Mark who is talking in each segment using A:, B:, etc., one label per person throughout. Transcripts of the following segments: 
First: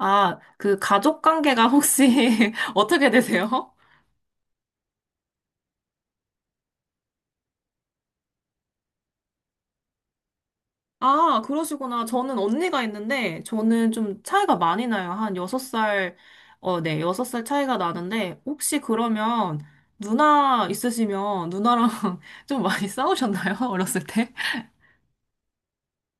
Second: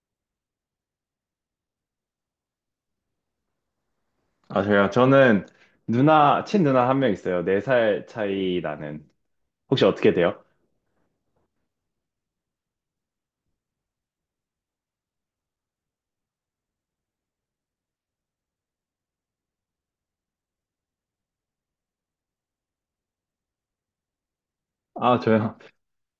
A: 아, 그 가족 관계가 혹시 어떻게 되세요?
B: 아, 저요? 저는 누나, 친누나 한 명 있어요. 네 살 차이 나는. 혹시 어떻게 돼요?
A: 아, 그러시구나. 저는 언니가 있는데, 저는 좀 차이가 많이 나요. 한 6살, 여섯 살 차이가 나는데, 혹시 그러면 누나 있으시면 누나랑 좀 많이 싸우셨나요? 어렸을 때?
B: 아, 저요?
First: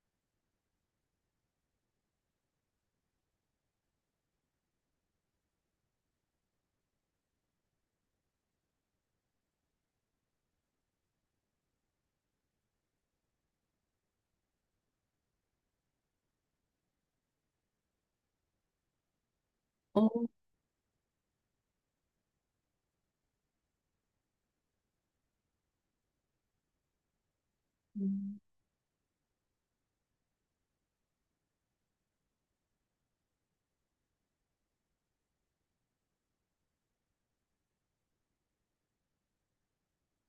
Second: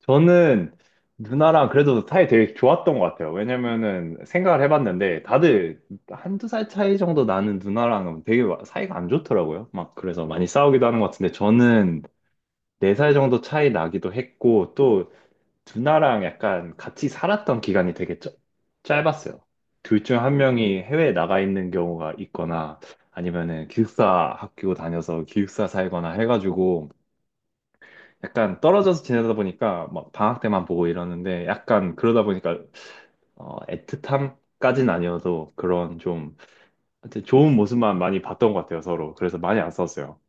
B: 저는 누나랑 그래도 사이 되게 좋았던 것 같아요. 왜냐면은 생각을 해봤는데 다들 한두 살 차이 정도 나는 누나랑은 되게 사이가 안 좋더라고요. 막 그래서 많이 싸우기도 하는 것 같은데 저는 네 살 정도 차이 나기도 했고 또 누나랑 약간 같이 살았던 기간이 되게 짧았어요. 둘
A: 어,
B: 중 한 명이 해외에 나가 있는 경우가 있거나 아니면은 기숙사 학교 다녀서 기숙사 살거나 해가지고 약간 떨어져서 지내다 보니까 막 방학 때만 보고 이러는데 약간 그러다 보니까 애틋함까진 아니어도 그런 좀 하여튼 좋은 모습만 많이 봤던 것 같아요, 서로. 그래서 많이 안 싸웠어요.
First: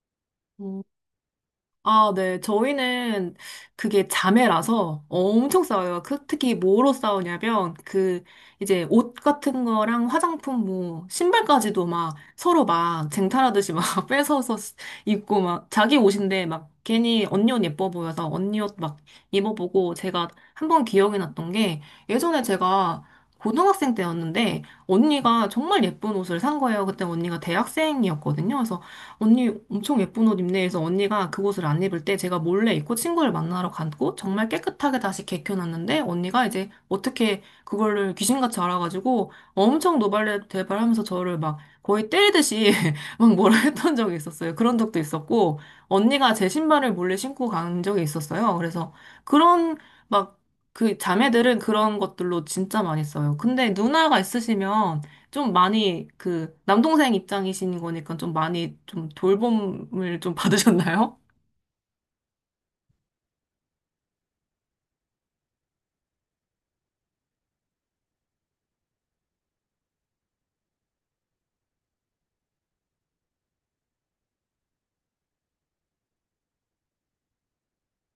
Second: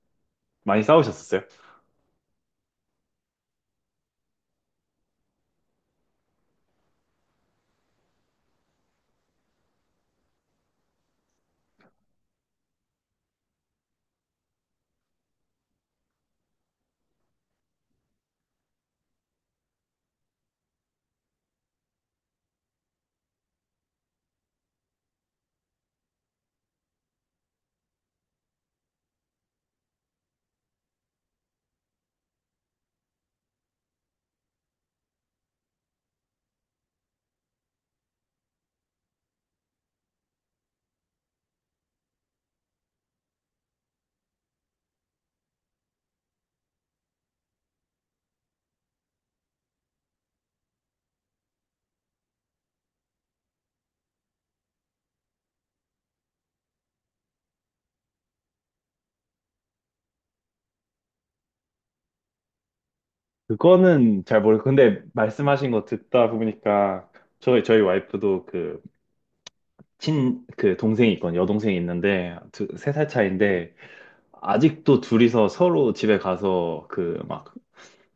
B: 많이 싸우셨었어요?
A: 네, 저희는 그게 자매라서 엄청 싸워요. 특히 뭐로 싸우냐면, 그, 이제 옷 같은 거랑 화장품, 뭐, 신발까지도 막 서로 막 쟁탈하듯이 막 뺏어서 입고 막 자기 옷인데 막 괜히 언니 옷 예뻐 보여서 언니 옷 막 입어보고 제가 한번 기억이 났던 게 예전에 제가 고등학생 때였는데 언니가 정말 예쁜 옷을 산 거예요. 그때 언니가 대학생이었거든요. 그래서 언니 엄청 예쁜 옷 입네 해서 언니가 그 옷을 안 입을 때 제가 몰래 입고 친구를 만나러 갔고 정말 깨끗하게 다시 개켜놨는데 언니가 이제 어떻게 그거를 귀신같이 알아가지고 엄청 노발대발하면서 저를 막 거의 때리듯이 막 뭐라 했던 적이 있었어요. 그런 적도 있었고 언니가 제 신발을 몰래 신고 간 적이 있었어요. 그래서 그런 막 그 자매들은 그런 것들로 진짜 많이 써요. 근데 누나가 있으시면 좀 많이 그 남동생 입장이신 거니까 좀 많이 좀 돌봄을 좀 받으셨나요?
B: 그거는 잘 모르고 근데 말씀하신 거 듣다 보니까 저희 와이프도 그 친, 그 동생이 있거든. 여동생이 있는데, 두, 세 살 차이인데, 아직도 둘이서 서로 집에 가서 그 막,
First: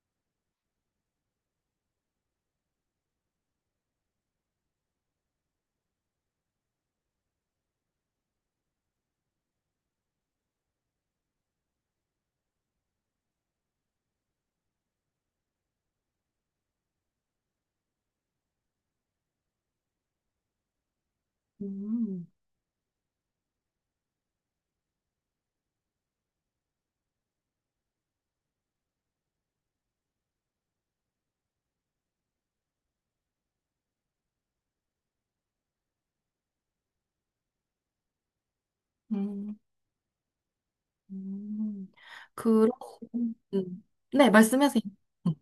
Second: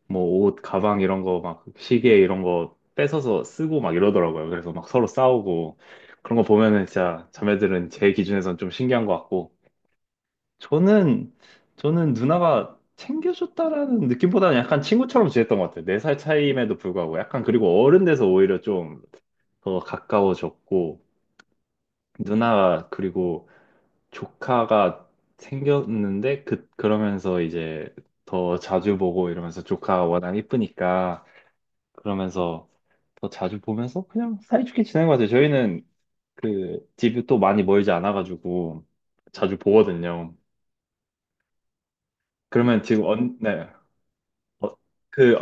B: 뭐 옷, 가방 이런 거 막, 시계 이런 거 뺏어서 쓰고 막 이러더라고요. 그래서 막 서로 싸우고, 그런 거 보면은 진짜 자매들은 제 기준에선 좀 신기한 것 같고, 저는, 저는 누나가 챙겨줬다라는 느낌보다는 약간 친구처럼 지냈던 것 같아요. 네 살 차이임에도 불구하고. 약간 그리고 어른 돼서 오히려 좀 더 가까워졌고,
A: 음,
B: 누나가 그리고 조카가 생겼는데 그러면서 이제 더 자주 보고 이러면서 조카가 워낙 이쁘니까 그러면서 더 자주 보면서 그냥 사이좋게 지낸 것 같아요. 저희는 그 집이 또 많이 멀지 않아가지고
A: 음,
B: 자주 보거든요.
A: 음. 그, 럼
B: 그러면 지금 언, 네.
A: 네,
B: 어,
A: 말씀하세요.
B: 그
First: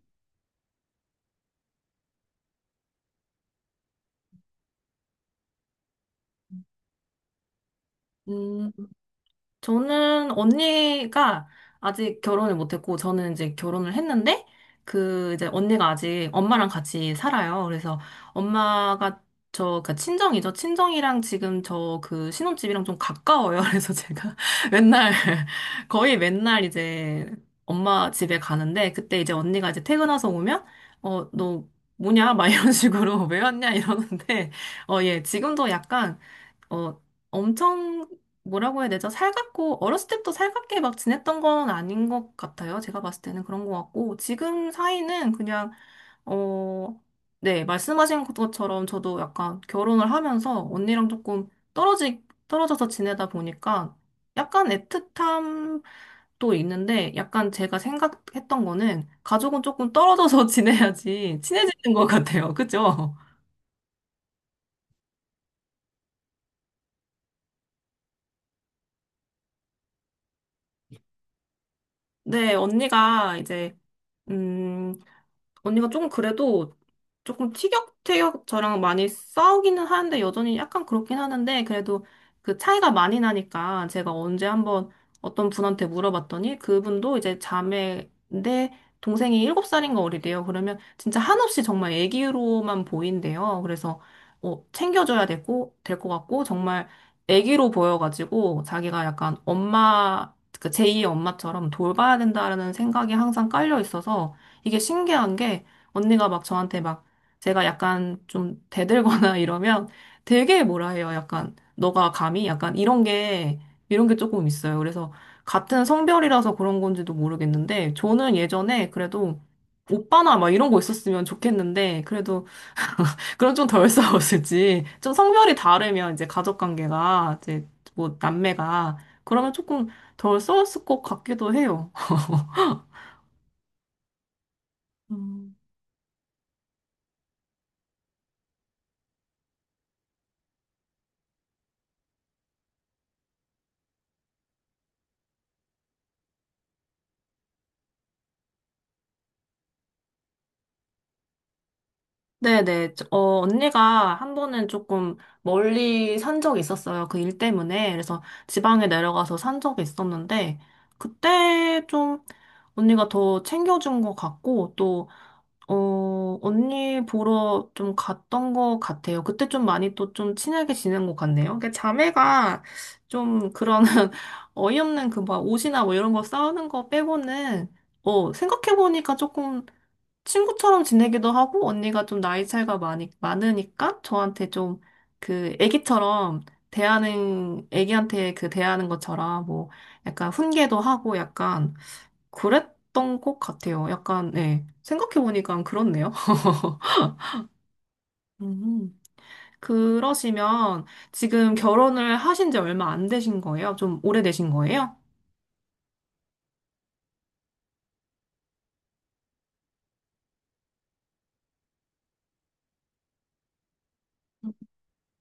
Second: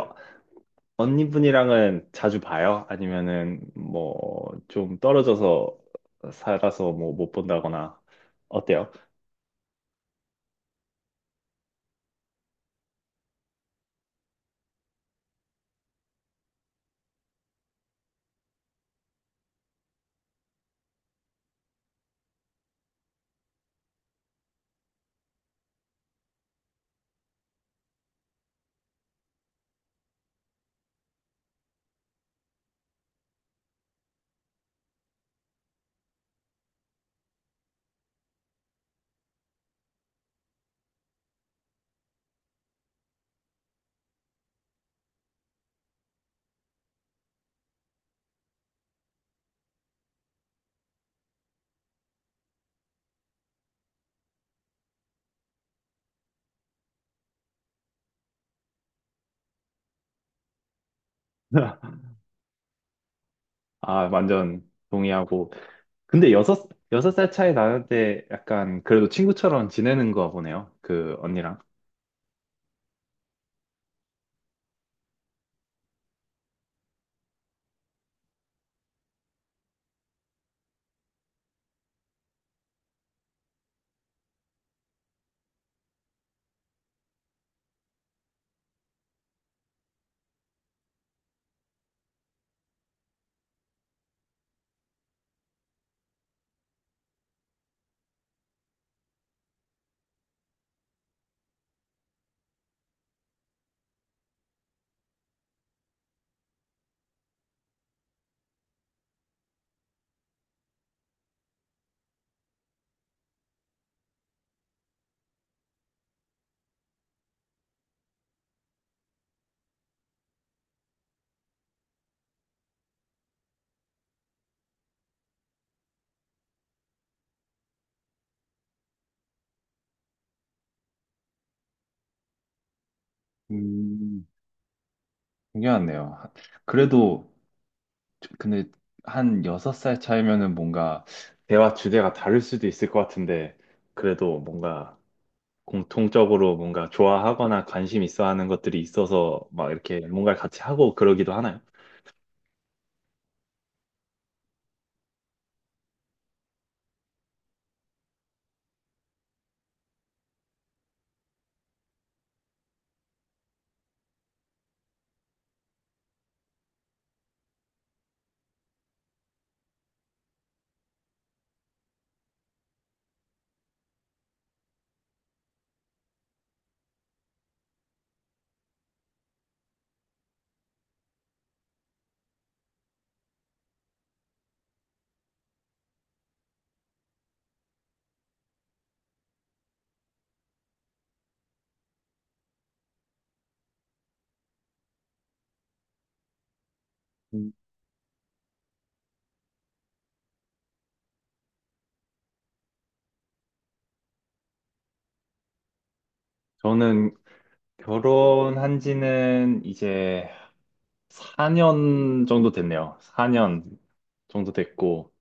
B: 언니분이랑은 자주 봐요? 아니면은 뭐 좀 떨어져서 살아서 뭐 못 본다거나
A: 음.
B: 어때요?
A: 저는 언니가 아직 결혼을 못했고, 저는 이제 결혼을 했는데, 그, 이제 언니가 아직 엄마랑 같이 살아요. 그래서 엄마가 저, 그, 친정이죠. 친정이랑 지금 저 그 신혼집이랑 좀 가까워요. 그래서 제가 맨날, 거의 맨날 이제 엄마 집에 가는데, 그때 이제 언니가 이제 퇴근해서 오면, 어, 너 뭐냐? 막 이런 식으로 왜 왔냐? 이러는데, 어, 예, 지금도 약간 어, 엄청 뭐라고 해야 되죠? 살갑고 어렸을 때부터 살갑게 막 지냈던 건 아닌 것 같아요. 제가 봤을 때는 그런 것 같고 지금 사이는 그냥 어, 네, 말씀하신 것처럼 저도 약간 결혼을 하면서 언니랑 조금 떨어지 떨어져서 지내다 보니까 약간 애틋함 또 있는데 약간 제가 생각했던 거는 가족은 조금 떨어져서 지내야지 친해지는 것 같아요. 그죠?
B: 아, 완전 동의하고 근데 여섯, 여섯 살 차이 나는데 약간 그래도 친구처럼 지내는 거 보네요. 그 언니랑.
A: 네, 언니가 이제 음 언니가 조금 그래도 조금 티격태격 저랑 많이 싸우기는 하는데 여전히 약간 그렇긴 하는데 그래도 그 차이가 많이 나니까 제가 언제 한번 어떤 분한테 물어봤더니 그분도 이제 자매인데 동생이 7살인가 어리대요. 그러면 진짜 한없이 정말 애기로만 보인대요. 그래서 어, 챙겨줘야 되고 될 것 같고 정말 애기로 보여가지고 자기가 약간 엄마 그 제2의 엄마처럼 돌봐야 된다라는 생각이 항상 깔려 있어서 이게 신기한 게 언니가 막 저한테 막 제가 약간 좀 대들거나 이러면 되게 뭐라 해요. 약간 너가 감히 약간 이런 게 조금 있어요. 그래서 같은 성별이라서 그런 건지도 모르겠는데 저는 예전에 그래도 오빠나 막 이런 거 있었으면 좋겠는데 그래도 그럼 좀 덜 싸웠을지 좀 성별이 다르면 이제 가족 관계가 이제 뭐 남매가 그러면 조금 덜 싸웠을 것 같기도 해요.
B: 음,
A: 음.
B: 중요하네요. 그래도, 근데 한 여섯 살 차이면은 뭔가, 대화 주제가 다를 수도 있을 것 같은데, 그래도 뭔가 공통적으로 뭔가 좋아하거나 관심 있어 하는 것들이 있어서 막 이렇게 뭔가를 같이 하고 그러기도 하나요?
A: 네네. 어, 언니가 한 번은 조금 멀리 산 적이 있었어요. 그 일 때문에. 그래서 지방에 내려가서 산 적이 있었는데, 그때 좀 언니가 더 챙겨준 것 같고, 또, 어, 언니 보러 좀 갔던 것 같아요. 그때 좀 많이 또 좀 친하게 지낸 것 같네요. 그러니까 자매가 좀 그런 어이없는 그 막 옷이나 뭐 이런 거 싸우는 거 빼고는, 어, 생각해보니까 조금 친구처럼 지내기도 하고 언니가 좀 나이 차이가 많이 많으니까 저한테 좀 그 애기처럼 대하는 애기한테 그 대하는 것처럼 뭐 약간 훈계도 하고 약간 그랬던 것 같아요. 약간 네. 생각해 보니까 그렇네요.
B: 음,
A: 음. 그러시면 지금 결혼을 하신 지 얼마 안 되신 거예요? 좀 오래되신 거예요?
B: 저는 결혼한 지는 이제 4년 정도 됐네요. 4년 정도 됐고,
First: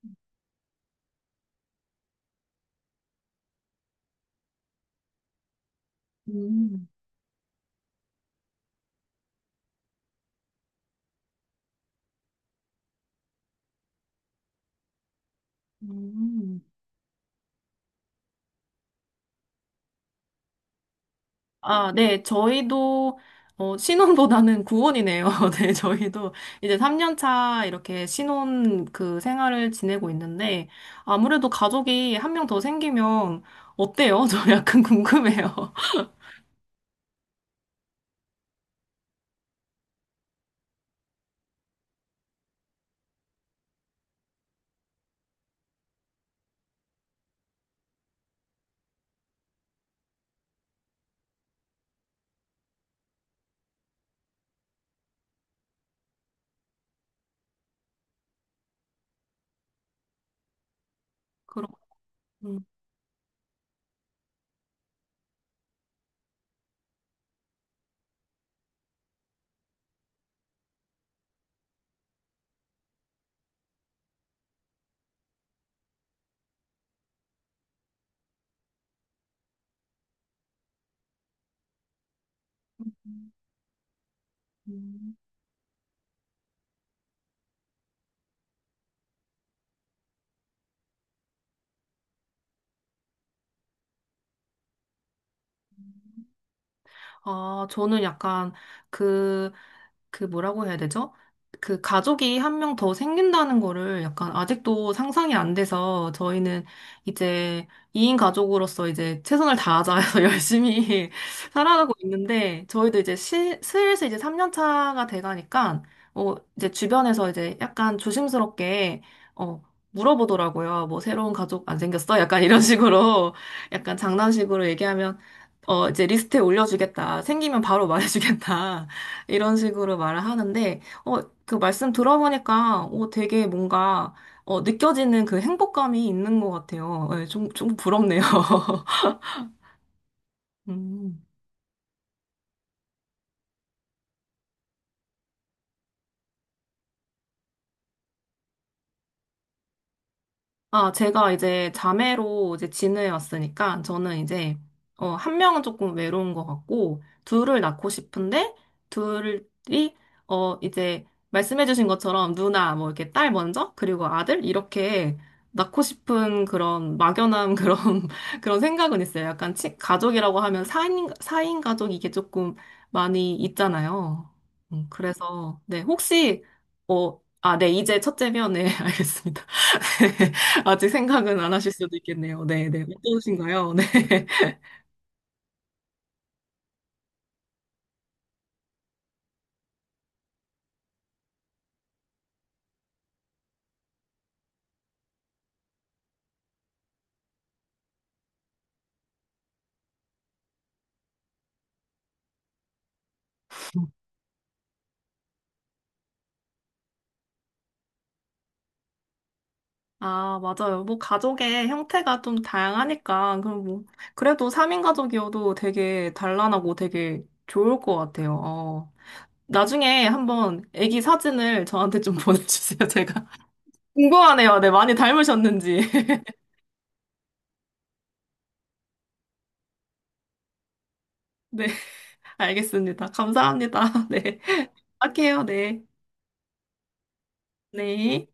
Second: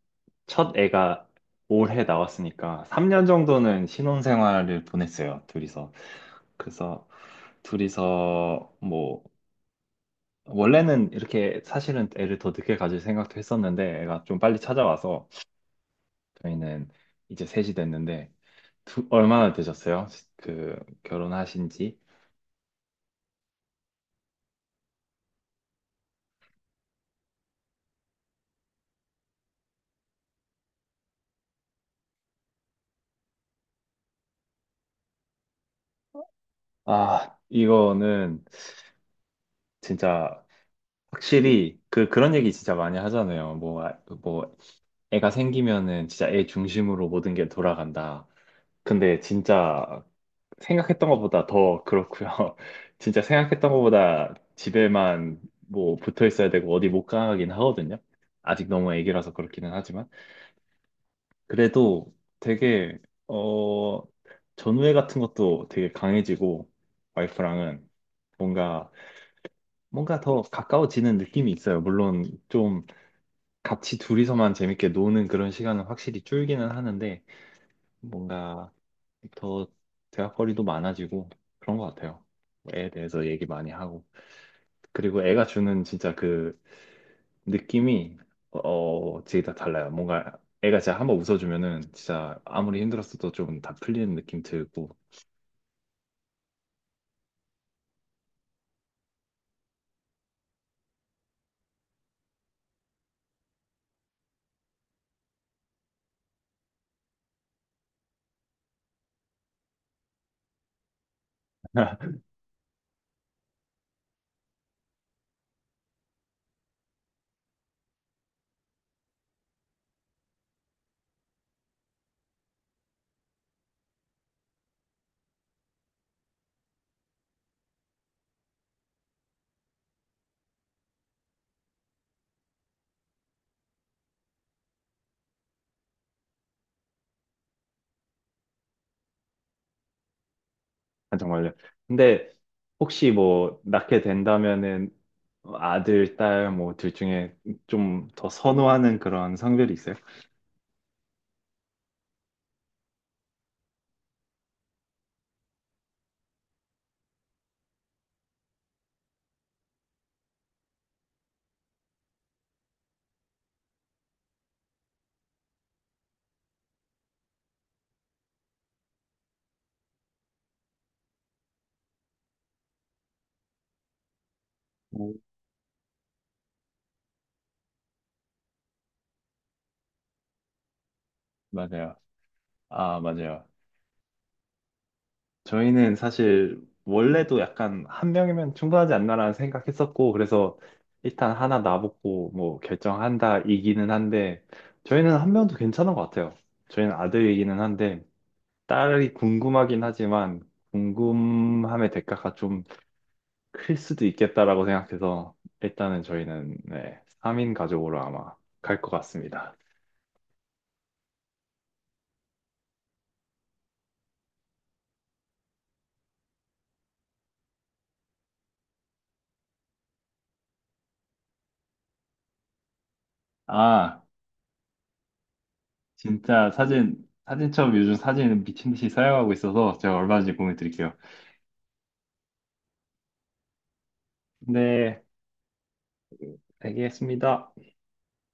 B: 첫 애가 올해 나왔으니까, 3년 정도는 신혼생활을 보냈어요, 둘이서.
A: 음.
B: 그래서, 둘이서, 뭐, 원래는 이렇게 사실은 애를 더 늦게 가질 생각도 했었는데, 애가 좀 빨리 찾아와서,
A: 음.
B: 저희는 이제 셋이 됐는데, 얼마나 되셨어요? 그, 결혼하신
A: 아,
B: 지?
A: 네, 저희도, 어, 신혼보다는 구혼이네요. 네, 저희도 이제 3년 차 이렇게 신혼 그 생활을 지내고 있는데, 아무래도 가족이 한 명 더 생기면 어때요? 저 약간 궁금해요.
B: 아, 이거는 진짜, 확실히 그런 얘기 진짜 많이 하잖아요. 뭐 아, 뭐 애가 생기면은 진짜 애 중심으로 모든 게 돌아간다. 근데 진짜 생각했던 것보다 더 그렇고요. 진짜 생각했던 것보다 집에만 뭐 붙어 있어야 되고 어디 못 가긴 하거든요. 아직 너무 애기라서 그렇기는 하지만
A: 그럼,
B: 그래도 되게 어 전우애 같은 것도 되게 강해지고 와이프랑은 뭔가 더 가까워지는 느낌이 있어요. 물론 좀 같이 둘이서만 재밌게 노는 그런 시간은 확실히 줄기는 하는데 뭔가 더 대화거리도 많아지고 그런 것 같아요. 애에 대해서 얘기 많이 하고.
A: 음.
B: 그리고 애가 주는 진짜 그 느낌이 진짜 다 달라요. 뭔가 애가 진짜 한번 웃어주면은 진짜 아무리 힘들었어도 좀 다 풀리는 느낌 들고.
A: 아, 저는 약간 그, 그 뭐라고 해야 되죠? 그 가족이 한 명 더 생긴다는 거를 약간 아직도 상상이 안 돼서 저희는 이제 2인 가족으로서 이제 최선을 다하자 해서 열심히 살아가고 있는데 저희도 이제 슬슬 이제 3년 차가 돼가니까 어, 이제 주변에서 이제 약간 조심스럽게 어, 물어보더라고요. 뭐 새로운 가족 안 생겼어? 약간 이런 식으로 약간 장난식으로 얘기하면 어, 이제 리스트에 올려주겠다. 생기면 바로 말해주겠다. 이런 식으로 말을 하는데, 어, 그 말씀 들어보니까, 어, 되게 뭔가, 어, 느껴지는 그 행복감이 있는 것 같아요. 예, 좀, 좀 부럽네요.
B: 아,
A: 음.
B: 정말요. 근데 혹시 뭐 낳게 된다면은 아들, 딸 뭐 둘 중에 좀 더 선호하는 그런 성별이 있어요?
A: 아, 제가 이제 자매로 이제 지내왔으니까 저는 이제 어, 한 명은 조금 외로운 것 같고 둘을 낳고 싶은데 둘이 어 이제 말씀해주신 것처럼 누나 뭐 이렇게 딸 먼저 그리고 아들 이렇게 낳고 싶은 그런 막연한 그런 그런 생각은 있어요. 약간 가족이라고 하면 4인 사인 가족 이게 조금 많이 있잖아요.
B: 오.
A: 그래서 네 혹시 어 아, 네, 이제 첫째면, 네, 알겠습니다. 아직 생각은 안 하실 수도
B: 맞아요.
A: 있겠네요. 네, 네.
B: 아, 맞아요.
A: 어떠신가요? 네.
B: 저희는 사실 원래도 약간 한 명이면 충분하지 않나라는 생각했었고 그래서 일단 하나 놔보고 뭐 결정한다 이기는 한데 저희는 한 명도 괜찮은 것 같아요. 저희는 아들이기는 한데 딸이 궁금하긴 하지만 궁금함의 대가가 좀 클 수도 있겠다라고 생각해서 일단은 저희는 네, 3인 가족으로 아마 갈 것 같습니다.
A: 아, 맞아요. 뭐, 가족의 형태가 좀 다양하니까, 그럼 뭐, 그래도 3인 가족이어도 되게 단란하고 되게 좋을 것 같아요. 어. 나중에 한번 아기 사진을 저한테 좀 보내주세요. 제가
B: 아,
A: 궁금하네요. 네, 많이 닮으셨는지.
B: 진짜 사진첩 요즘 사진 미친 듯이 사용하고 있어서 제가 얼마 전에 공유 드릴게요.
A: 네, 알겠습니다. 감사합니다. 네.
B: 네,
A: 할게요. 네.
B: 알겠습니다.
A: 네.